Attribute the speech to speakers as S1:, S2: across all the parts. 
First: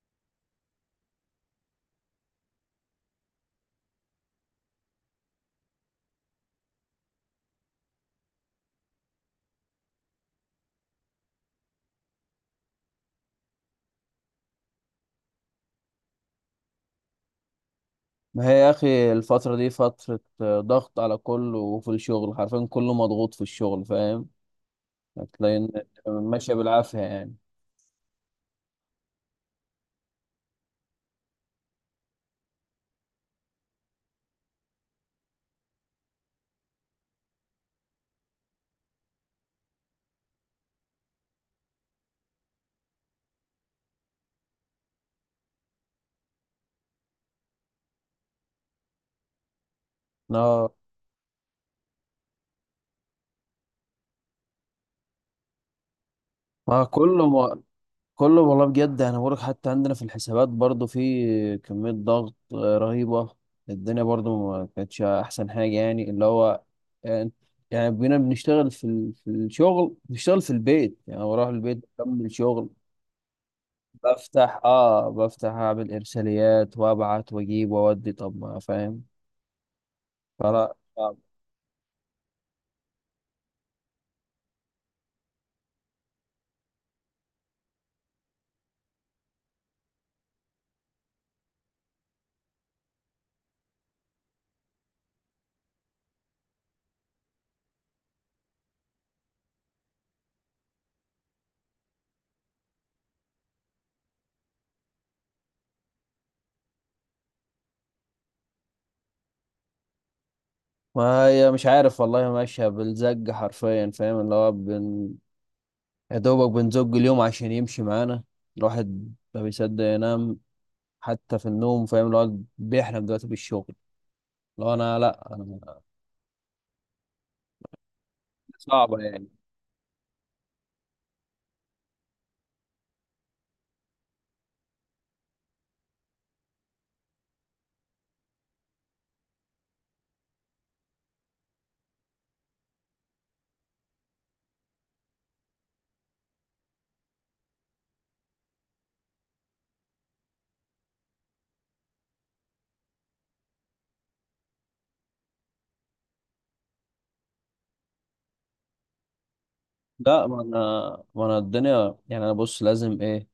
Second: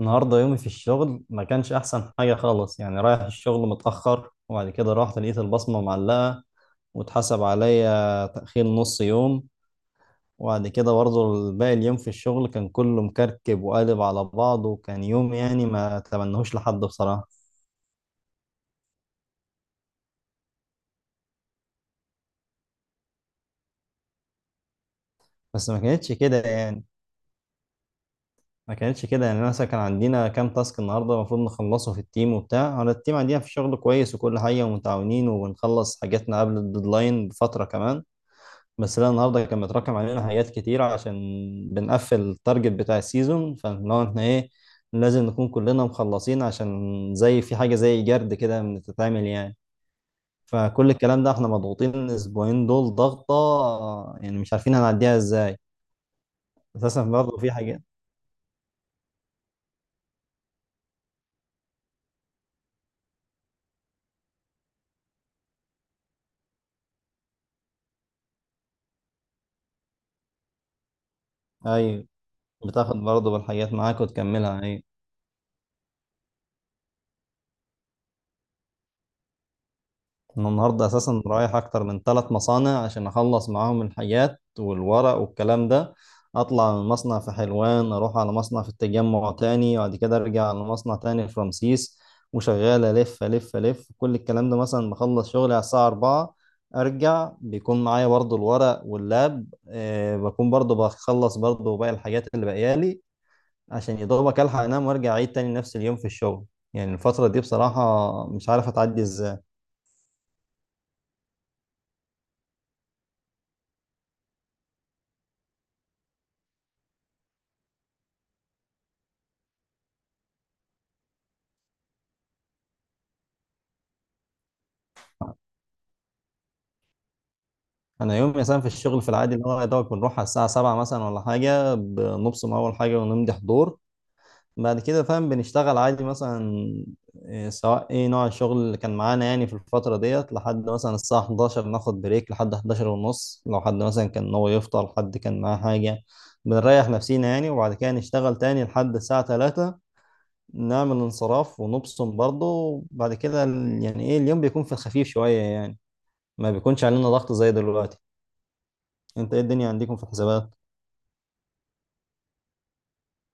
S1: النهارده يومي في الشغل ما كانش احسن حاجه خالص، يعني رايح الشغل متاخر. وبعد كده رحت لقيت البصمه معلقه واتحسب عليا تاخير نص يوم. وبعد كده برضه باقي اليوم في الشغل كان كله مكركب وقالب على بعضه، وكان يوم يعني ما اتمنهوش لحد بصراحه.
S2: ما هي يا اخي الفترة دي فترة ضغط على كله، وفي الشغل حرفيا كله مضغوط في الشغل. فاهم هتلاقي إن
S1: بس
S2: ماشية بالعافية يعني.
S1: ما كانتش كده يعني. أنا مثلا كان عندنا كام تاسك النهارده المفروض نخلصه في التيم، وبتاع على التيم عندنا في الشغل كويس وكل حاجه ومتعاونين وبنخلص حاجاتنا قبل الديدلاين بفتره كمان. بس لا، النهارده كان متراكم علينا حاجات كتيرة عشان بنقفل التارجت بتاع السيزون. فلو احنا ايه، لازم نكون كلنا مخلصين عشان زي في حاجة زي جرد كده بتتعمل يعني.
S2: لا،
S1: فكل الكلام ده احنا مضغوطين الاسبوعين دول ضغطة، يعني مش عارفين هنعديها ازاي.
S2: ما
S1: اساسا
S2: كله
S1: برضه في
S2: ما
S1: حاجات.
S2: كله والله بجد انا بقولك، حتى عندنا في الحسابات برضو في كمية ضغط رهيبة. الدنيا برضو ما كانتش احسن حاجة، يعني اللي هو يعني بينا بنشتغل في الشغل، بنشتغل في البيت، يعني بروح البيت
S1: ايوه،
S2: بكمل شغل.
S1: بتاخد برضه بالحاجات معاك
S2: بفتح
S1: وتكملها، ايوه.
S2: اه بفتح اعمل ارساليات وابعت واجيب واودي، طب ما فاهم
S1: انا
S2: فلا
S1: النهارده
S2: صعب.
S1: اساسا رايح اكتر من ثلاث مصانع عشان اخلص معاهم الحاجات والورق والكلام ده. اطلع من مصنع في حلوان، اروح على مصنع في التجمع تاني، وبعد كده ارجع على مصنع تاني في رمسيس. وشغال الف الف الف. كل الكلام ده مثلا بخلص شغلي على الساعه 4، ارجع بيكون معايا برضو الورق واللاب بكون برضو بخلص برضو باقي الحاجات اللي باقيالي عشان يا دوبك الحق انام وارجع اعيد تاني نفس اليوم في الشغل. يعني الفترة دي بصراحة مش عارف اتعدي ازاي.
S2: ما هي مش عارف والله، ماشيه بالزق حرفيا، فاهم اللي هو يا دوبك بنزق اليوم عشان يمشي معانا. الواحد ما بيصدق ينام. حتى في النوم فاهم اللي هو بيحلم دلوقتي بالشغل. لو انا لا أنا
S1: انا يوم مثلا في
S2: صعبه
S1: الشغل في
S2: يعني.
S1: العادي اللي هو يا دوبك بنروح على الساعه 7 مثلا ولا حاجه، بنبصم اول حاجه ونمضي حضور. بعد كده فاهم بنشتغل عادي مثلا، سواء ايه نوع الشغل اللي كان معانا يعني في الفتره ديت لحد مثلا الساعه 11، ناخد بريك لحد 11 ونص. لو حد مثلا كان هو يفطر، حد كان معاه حاجه، بنريح نفسينا يعني. وبعد كده نشتغل تاني لحد الساعه 3، نعمل انصراف ونبصم برضه. وبعد كده يعني ايه، اليوم بيكون في الخفيف شويه يعني، ما بيكونش علينا ضغط زي دلوقتي. انت ايه الدنيا عندكم في
S2: لا، ما
S1: الحسابات؟
S2: انا ما انا الدنيا يعني، انا بص لازم ايه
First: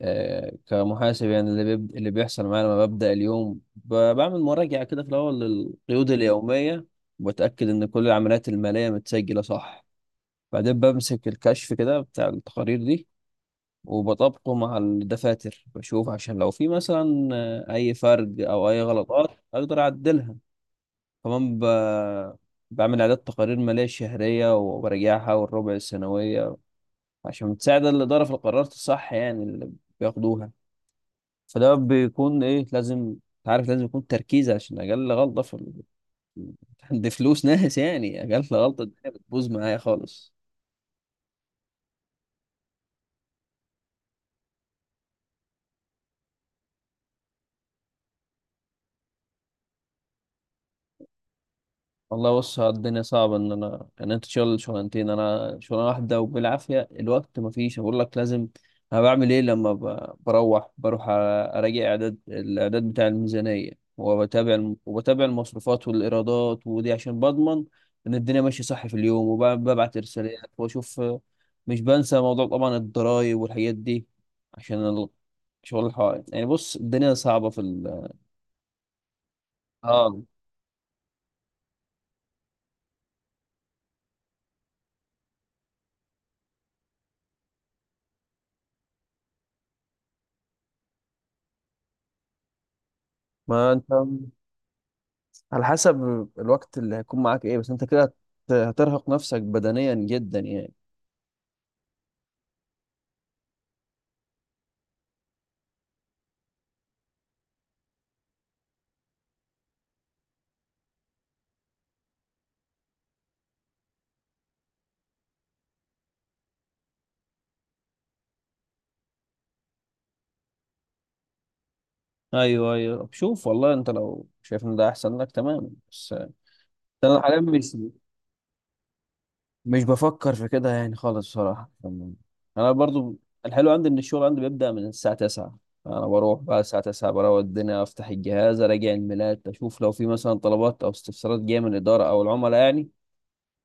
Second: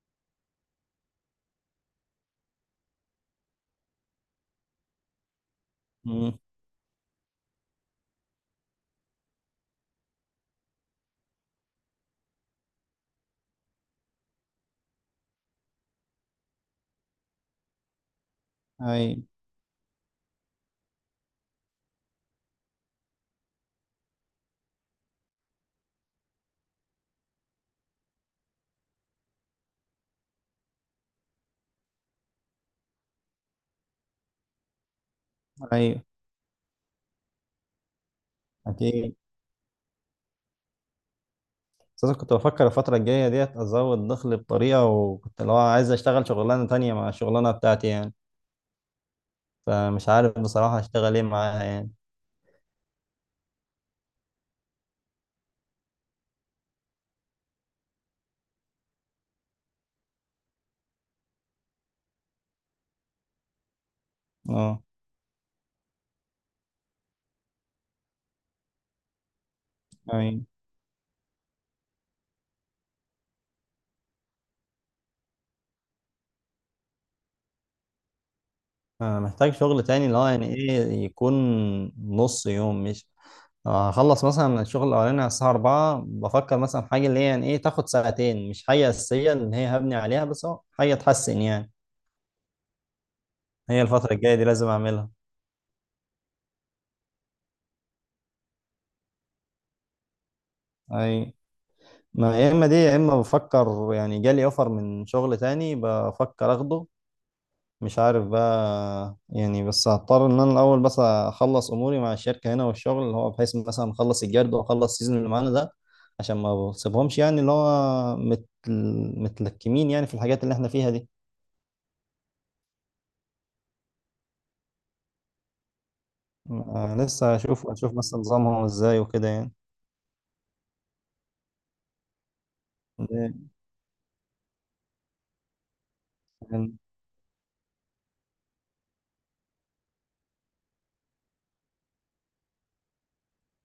S2: كمحاسب. يعني اللي بيحصل معايا لما ببدأ اليوم بعمل مراجعة كده في الأول للقيود
S1: امم
S2: اليومية، وبتأكد إن كل العمليات المالية متسجلة صح. بعدين بمسك الكشف كده بتاع التقارير دي وبطبقه مع الدفاتر، بشوف عشان لو في مثلا أي فرق أو أي
S1: ايوه،
S2: غلطات أقدر أعدلها. كمان بعمل إعداد تقارير مالية شهرية وبراجعها والربع السنوية، عشان تساعد الإدارة في القرارات الصح يعني اللي بياخدوها. فده بيكون ايه، لازم انت عارف لازم يكون تركيز، عشان اقل غلطه
S1: ايوه،
S2: عند فلوس ناس، يعني اقل غلطه الدنيا
S1: اكيد.
S2: بتبوظ معايا خالص.
S1: اساسا كنت بفكر الفتره الجايه ديت ازود دخل بطريقه، وكنت لو عايز اشتغل شغلانه تانية مع الشغلانه بتاعتي يعني. فمش عارف بصراحه اشتغل ايه معاها يعني.
S2: والله بص، ها الدنيا صعبة إن أنا إن أنت تشتغل شغلانتين، أنا شغلانة واحدة وبالعافية الوقت مفيش أقول لك لازم. أنا بعمل إيه لما بروح أراجع الإعداد بتاع الميزانية، وبتابع الم-
S1: اه،
S2: وبتابع المصروفات والإيرادات، ودي عشان بضمن إن الدنيا ماشية صح في اليوم، وببعت
S1: ايوه.
S2: رسالات وأشوف. مش بنسى موضوع طبعا الضرايب والحاجات دي عشان شغل الحوائط. يعني بص الدنيا صعبة في ال
S1: أنا محتاج شغل تاني اللي
S2: آه.
S1: هو يعني ايه، يكون نص يوم مش، هخلص مثلا الشغل الاولاني على الساعه 4. بفكر مثلا في حاجه اللي هي يعني ايه، تاخد ساعتين، مش حاجه اساسيه اللي هي هبني عليها، بس هو حاجه تحسن يعني.
S2: ما
S1: هي
S2: أنت
S1: الفتره الجايه دي لازم اعملها.
S2: على حسب الوقت اللي هيكون معاك ايه، بس انت كده هترهق نفسك بدنيا جدا يعني.
S1: ايوه، ما يا اما دي يا اما بفكر يعني جالي اوفر من شغل تاني، بفكر اخده. مش عارف بقى يعني، بس هضطر ان انا الاول بس اخلص اموري مع الشركه هنا والشغل اللي هو، بحيث مثلا اخلص الجرد واخلص السيزون اللي معانا ده عشان ما بسيبهمش يعني اللي هو متلكمين يعني في الحاجات اللي احنا فيها دي.
S2: ايوه ايوه شوف، والله انت لو شايف ان ده احسن لك تمام، بس انا
S1: لسه
S2: حاليا
S1: اشوف
S2: مش
S1: مثلا نظامهم ازاي وكده يعني.
S2: مش بفكر في كده يعني خالص بصراحه. انا برضو
S1: ده-
S2: الحلو عندي ان الشغل عندي بيبدا من الساعه 9. انا بروح بقى
S1: يعني-
S2: الساعه 9، بروق الدنيا افتح الجهاز اراجع الميلات، اشوف لو في مثلا طلبات او استفسارات جايه من الاداره او العملاء يعني.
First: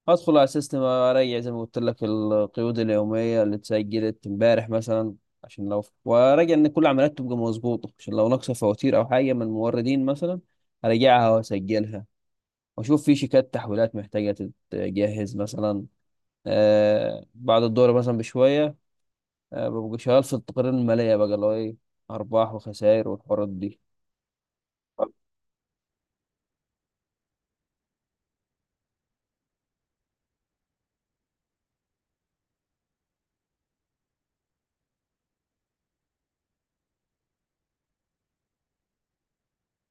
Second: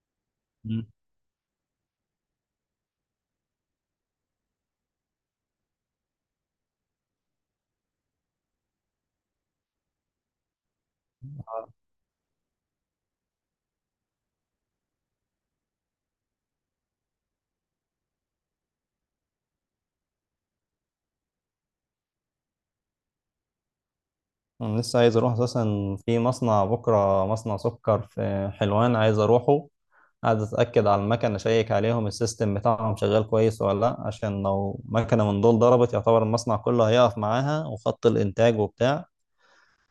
S2: ادخل على السيستم
S1: مم.
S2: اريح زي ما قلت لك القيود اليوميه اللي اتسجلت امبارح مثلا، عشان لو وراجع ان كل العمليات تبقى مظبوطه، عشان لو ناقصه فواتير او حاجه من موردين مثلا اراجعها واسجلها. واشوف في شيكات تحويلات محتاجه تتجهز مثلا. آه بعد الدورة مثلا بشويه آه ببقى شغال في التقارير الماليه بقى، اللي هو ايه ارباح وخسائر والحوارات دي.
S1: انا لسه عايز اروح اساسا في مصنع بكره، مصنع سكر في حلوان عايز اروحه. قاعد اتاكد على المكنه، اشيك عليهم السيستم بتاعهم شغال كويس ولا لا، عشان لو مكنه من دول ضربت يعتبر المصنع كله هيقف معاها وخط الانتاج وبتاع.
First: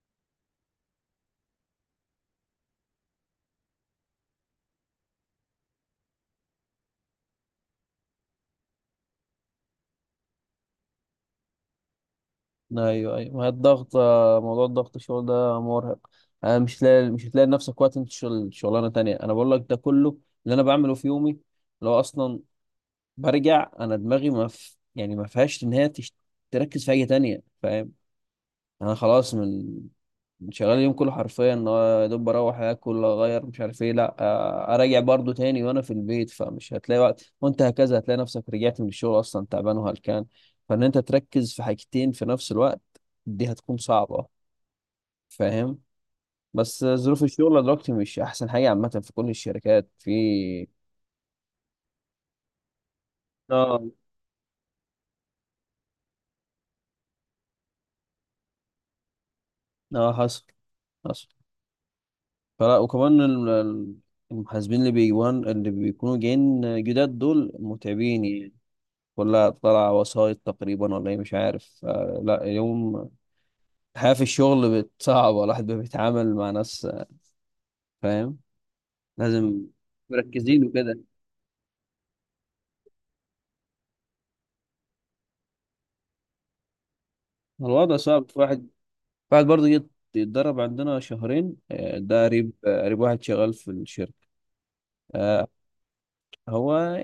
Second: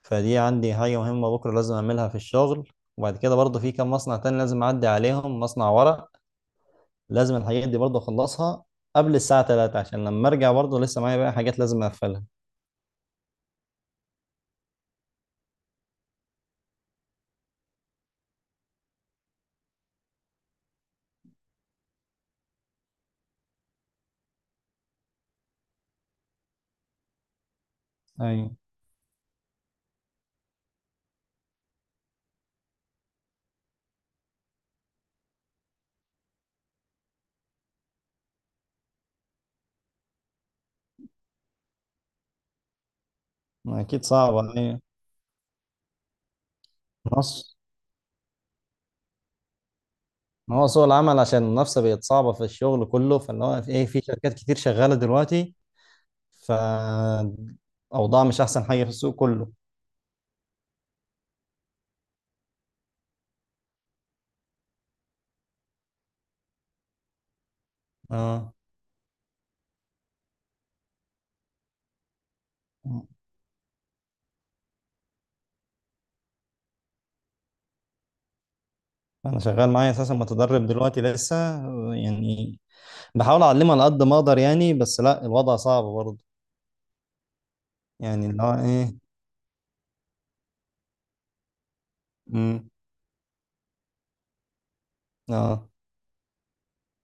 S1: فدي عندي حاجه مهمه بكره لازم اعملها في الشغل. وبعد كده برضه في كام مصنع تاني لازم اعدي عليهم، مصنع ورق لازم الحاجات دي برضه اخلصها قبل الساعه 3، عشان لما ارجع برضه لسه معايا بقى حاجات لازم اقفلها.
S2: ايوه ايوه، ما هي الضغط موضوع الضغط الشغل ده مرهق. مش لاقي، مش هتلاقي لنفسك وقت انت شغل شغلانه تانية. انا بقول لك ده كله اللي انا بعمله في يومي. لو اصلا برجع انا دماغي ما ف... يعني ما فيهاش ان هي تركز في حاجه تانية فاهم.
S1: ايوه،
S2: انا خلاص من شغال اليوم كله حرفيا، إن هو يا دوب بروح اكل اغير مش عارف ايه، لا اراجع برضو تاني وانا في البيت، فمش هتلاقي وقت. وانت هكذا هتلاقي نفسك رجعت من الشغل اصلا تعبان وهلكان، فان انت تركز في حاجتين في نفس الوقت دي هتكون
S1: اكيد
S2: صعبة
S1: صعبه، ايوه.
S2: فاهم. بس ظروف
S1: نص.
S2: الشغل دلوقتي مش احسن حاجة عامة في كل الشركات
S1: ما هو
S2: في
S1: سوق العمل عشان المنافسه بقت صعبه في الشغل كله، فاللي هو في
S2: اه.
S1: ايه، في شركات كتير شغاله دلوقتي. فأوضاع مش أحسن حاجة في السوق كله.
S2: اه حصل حصل. فلا، وكمان المحاسبين اللي بيكونوا جايين جداد دول متعبين يعني.
S1: اه.
S2: كلها طالعة وسايط تقريبا ولا ايه مش عارف لا. اليوم الحياة في الشغل بقت صعبة، الواحد بقى بيتعامل مع ناس فاهم،
S1: أنا
S2: لازم
S1: شغال معايا أساسا
S2: مركزين
S1: متدرب
S2: وكده.
S1: دلوقتي لسه يعني، بحاول أعلمه على قد ما أقدر يعني. بس لا الوضع صعب برضه.
S2: الوضع
S1: يعني
S2: صعب. في
S1: اللي هو
S2: واحد،
S1: إيه.
S2: واحد برضه جه يتدرب عندنا شهرين ده قريب
S1: امم
S2: قريب، واحد شغال في الشركة آه،
S1: اه.
S2: هو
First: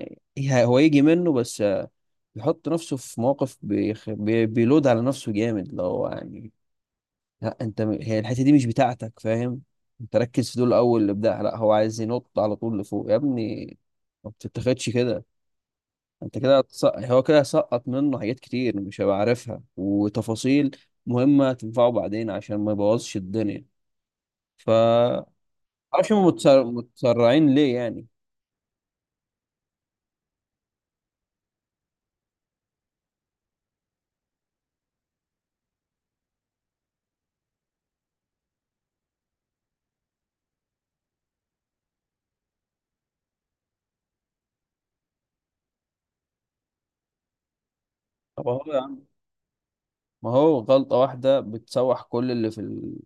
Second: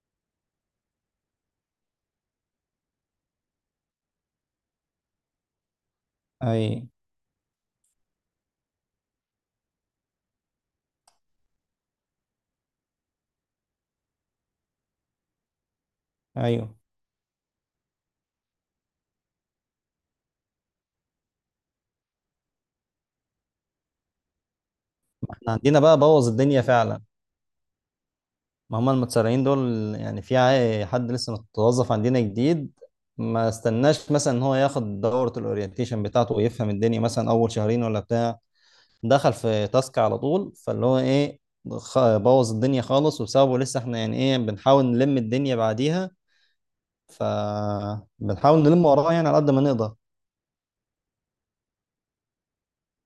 S2: هو يجي منه، بس بيحط نفسه في مواقف بيلود على نفسه جامد لو يعني.
S1: اي.
S2: لا انت هي الحته دي مش بتاعتك فاهم، انت ركز في دول الاول. الابداع لا، هو عايز ينط على طول لفوق يا ابني، ما بتتاخدش كده. انت كده
S1: ايوه.
S2: هو كده سقط منه حاجات كتير مش هيبقى عارفها، وتفاصيل مهمه تنفعه بعدين عشان ما يبوظش الدنيا ف
S1: احنا عندنا بقى
S2: معرفش هم
S1: بوظ الدنيا فعلا.
S2: متسرعين ليه يعني.
S1: ما هم المتسرعين دول. يعني في حد لسه متوظف عندنا جديد، ما استناش مثلا ان هو ياخد دورة الاورينتيشن بتاعته ويفهم الدنيا مثلا اول شهرين ولا بتاع. دخل في تاسك على طول، فاللي هو ايه، بوظ الدنيا خالص. وبسببه لسه احنا يعني ايه بنحاول نلم الدنيا بعديها. ف
S2: طب
S1: بنحاول
S2: هو يا
S1: نلم
S2: عم،
S1: وراه يعني على قد ما نقدر.
S2: ما هو غلطه واحده بتسوح كل اللي في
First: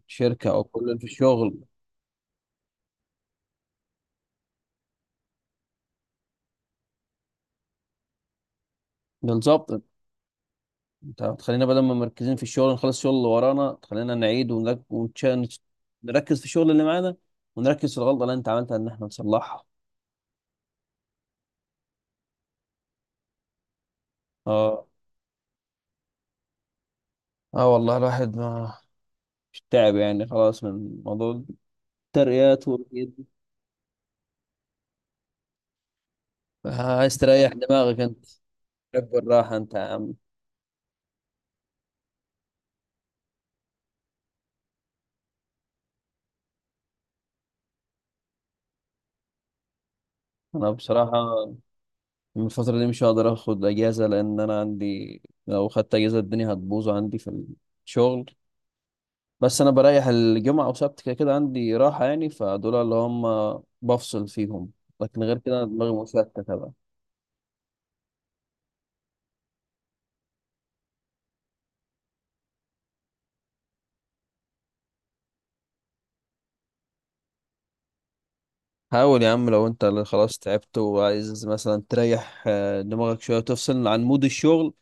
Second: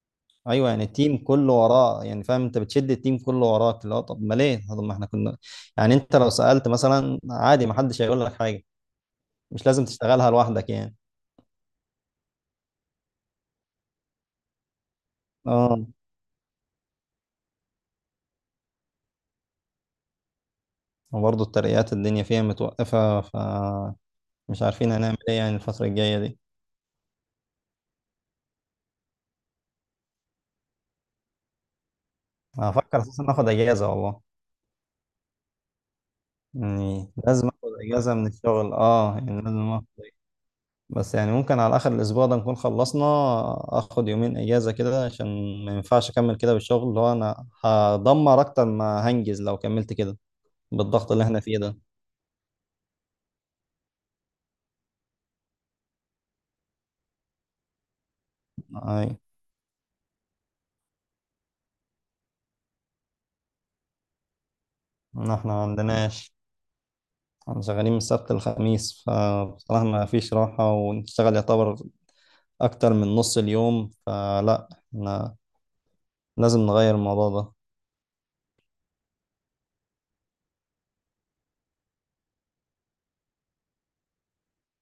S2: الشركه او
S1: ايوه،
S2: كل
S1: يعني
S2: اللي في
S1: التيم كله
S2: الشغل،
S1: وراه يعني فاهم. انت بتشد التيم كله وراك اللي هو، طب ما ليه؟ طب ما احنا كنا يعني، انت لو سألت مثلا عادي ما حدش هيقول لك حاجة. مش
S2: بالظبط.
S1: لازم تشتغلها لوحدك يعني.
S2: طب تخلينا بدل ما مركزين في الشغل نخلص الشغل اللي ورانا، تخلينا نعيد
S1: اه.
S2: نركز في الشغل اللي معانا، ونركز في الغلطة اللي انت عملتها ان احنا نصلحها.
S1: وبرضه الترقيات الدنيا فيها متوقفة. مش
S2: اه،
S1: عارفين هنعمل ايه يعني الفترة الجاية دي.
S2: اه والله الواحد ما مش تعب يعني خلاص من موضوع الترقيات
S1: هفكر
S2: والحاجات
S1: اساسا
S2: دي.
S1: اخد اجازة والله. يعني
S2: عايز
S1: لازم
S2: تريح
S1: اخد
S2: دماغك
S1: اجازه
S2: انت،
S1: من الشغل،
S2: تحب
S1: اه يعني
S2: الراحة
S1: لازم
S2: انت يا
S1: اخد.
S2: عم.
S1: بس يعني ممكن على اخر الاسبوع ده نكون خلصنا، اخد يومين اجازه كده عشان ما ينفعش اكمل كده بالشغل اللي هو انا هدمر اكتر ما هنجز لو كملت كده
S2: انا
S1: بالضغط
S2: بصراحة
S1: اللي احنا فيه ده.
S2: من الفترة دي مش هقدر اخد اجازة، لان انا عندي لو خدت اجازة الدنيا هتبوظ عندي في الشغل.
S1: اي،
S2: بس انا بريح الجمعه او سبت كده كده عندي راحه يعني، فدول اللي هم بفصل فيهم، لكن
S1: إن
S2: غير
S1: احنا
S2: كده
S1: ما
S2: أنا دماغي
S1: عندناش.
S2: مشتته بقى.
S1: احنا شغالين من السبت للخميس، فبصراحه ما فيش راحه ونشتغل يعتبر اكتر من نص اليوم. فلا احنا لازم نغير الموضوع ده.
S2: حاول يا عم، لو انت اللي خلاص تعبت وعايز مثلا تريح دماغك شويه وتفصل عن مود الشغل،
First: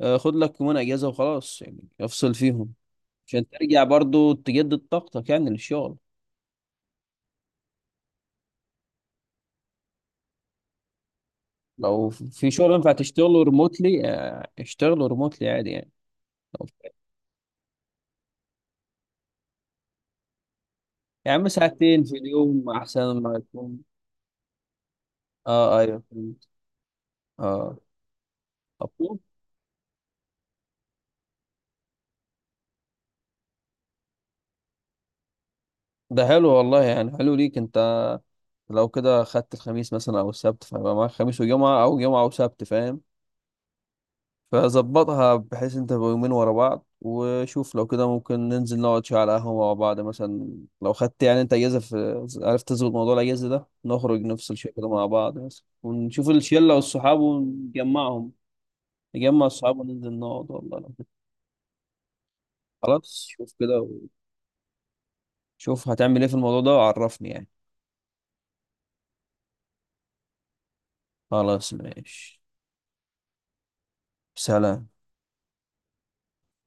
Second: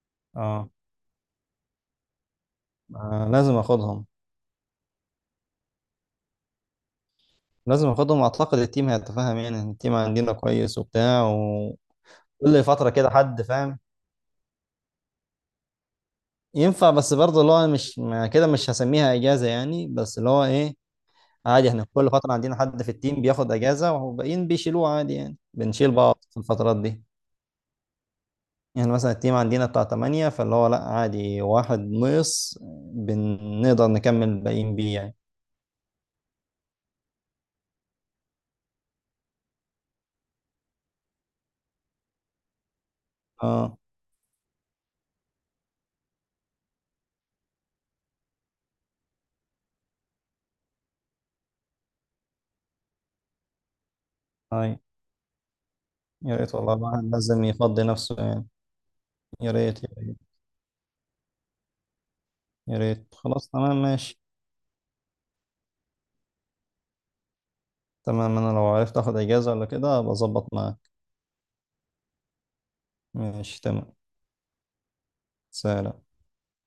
S2: خد لك
S1: اه.
S2: يومين اجازه وخلاص، يعني افصل فيهم، عشان
S1: لازم
S2: ترجع
S1: اخدهم.
S2: برضو تجدد طاقتك يعني للشغل.
S1: لازم اخدهم، اعتقد التيم هيتفاهم. يعني التيم عندنا كويس وبتاع، وكل
S2: لو في شغل
S1: فتره
S2: ينفع
S1: كده حد
S2: تشتغله
S1: فاهم.
S2: ريموتلي، اشتغله ريموتلي عادي يعني. لو-
S1: ينفع، بس برضه اللي هو مش، ما كده مش هسميها اجازه يعني، بس اللي هو ايه
S2: يا عم
S1: عادي. احنا
S2: ساعتين
S1: كل
S2: في
S1: فتره عندنا
S2: اليوم
S1: حد في
S2: احسن
S1: التيم
S2: ما
S1: بياخد
S2: يكون.
S1: اجازه والباقيين بيشيلوه عادي، يعني
S2: اه
S1: بنشيل
S2: ايوه
S1: بعض في
S2: فهمت.
S1: الفترات دي.
S2: اه،
S1: يعني مثلا
S2: طب
S1: التيم عندنا بتاع 8، فاللي هو لا عادي واحد نقص بنقدر نكمل الباقيين بيه يعني.
S2: ده حلو والله، يعني حلو ليك انت. لو كده خدت الخميس مثلا او السبت، فيبقى معاك خميس وجمعة او جمعة وسبت فاهم،
S1: اه.
S2: فظبطها بحيث انت تبقى يومين ورا بعض. وشوف لو كده ممكن ننزل نقعد شوية على قهوة مع بعض مثلا، لو خدت يعني انت اجازة، في عرفت تظبط موضوع الاجازة ده نخرج نفصل شوية
S1: هاي،
S2: كده مع بعض مثلا، ونشوف
S1: يا ريت والله،
S2: الشلة
S1: الواحد
S2: والصحاب
S1: لازم يفضي نفسه
S2: ونجمعهم.
S1: يعني.
S2: نجمع
S1: يا
S2: الصحاب
S1: ريت، يا ريت.
S2: وننزل نقعد، والله لو كده.
S1: يا ريت،
S2: خلاص
S1: خلاص
S2: شوف
S1: تمام
S2: كده،
S1: ماشي.
S2: وشوف هتعمل ايه في الموضوع ده وعرفني يعني.
S1: تمام، انا لو عرفت اخد اجازة ولا كده ابقى اظبط معاك.
S2: خلاص ماشي،
S1: ماشي، تمام.
S2: سلام.
S1: سلام.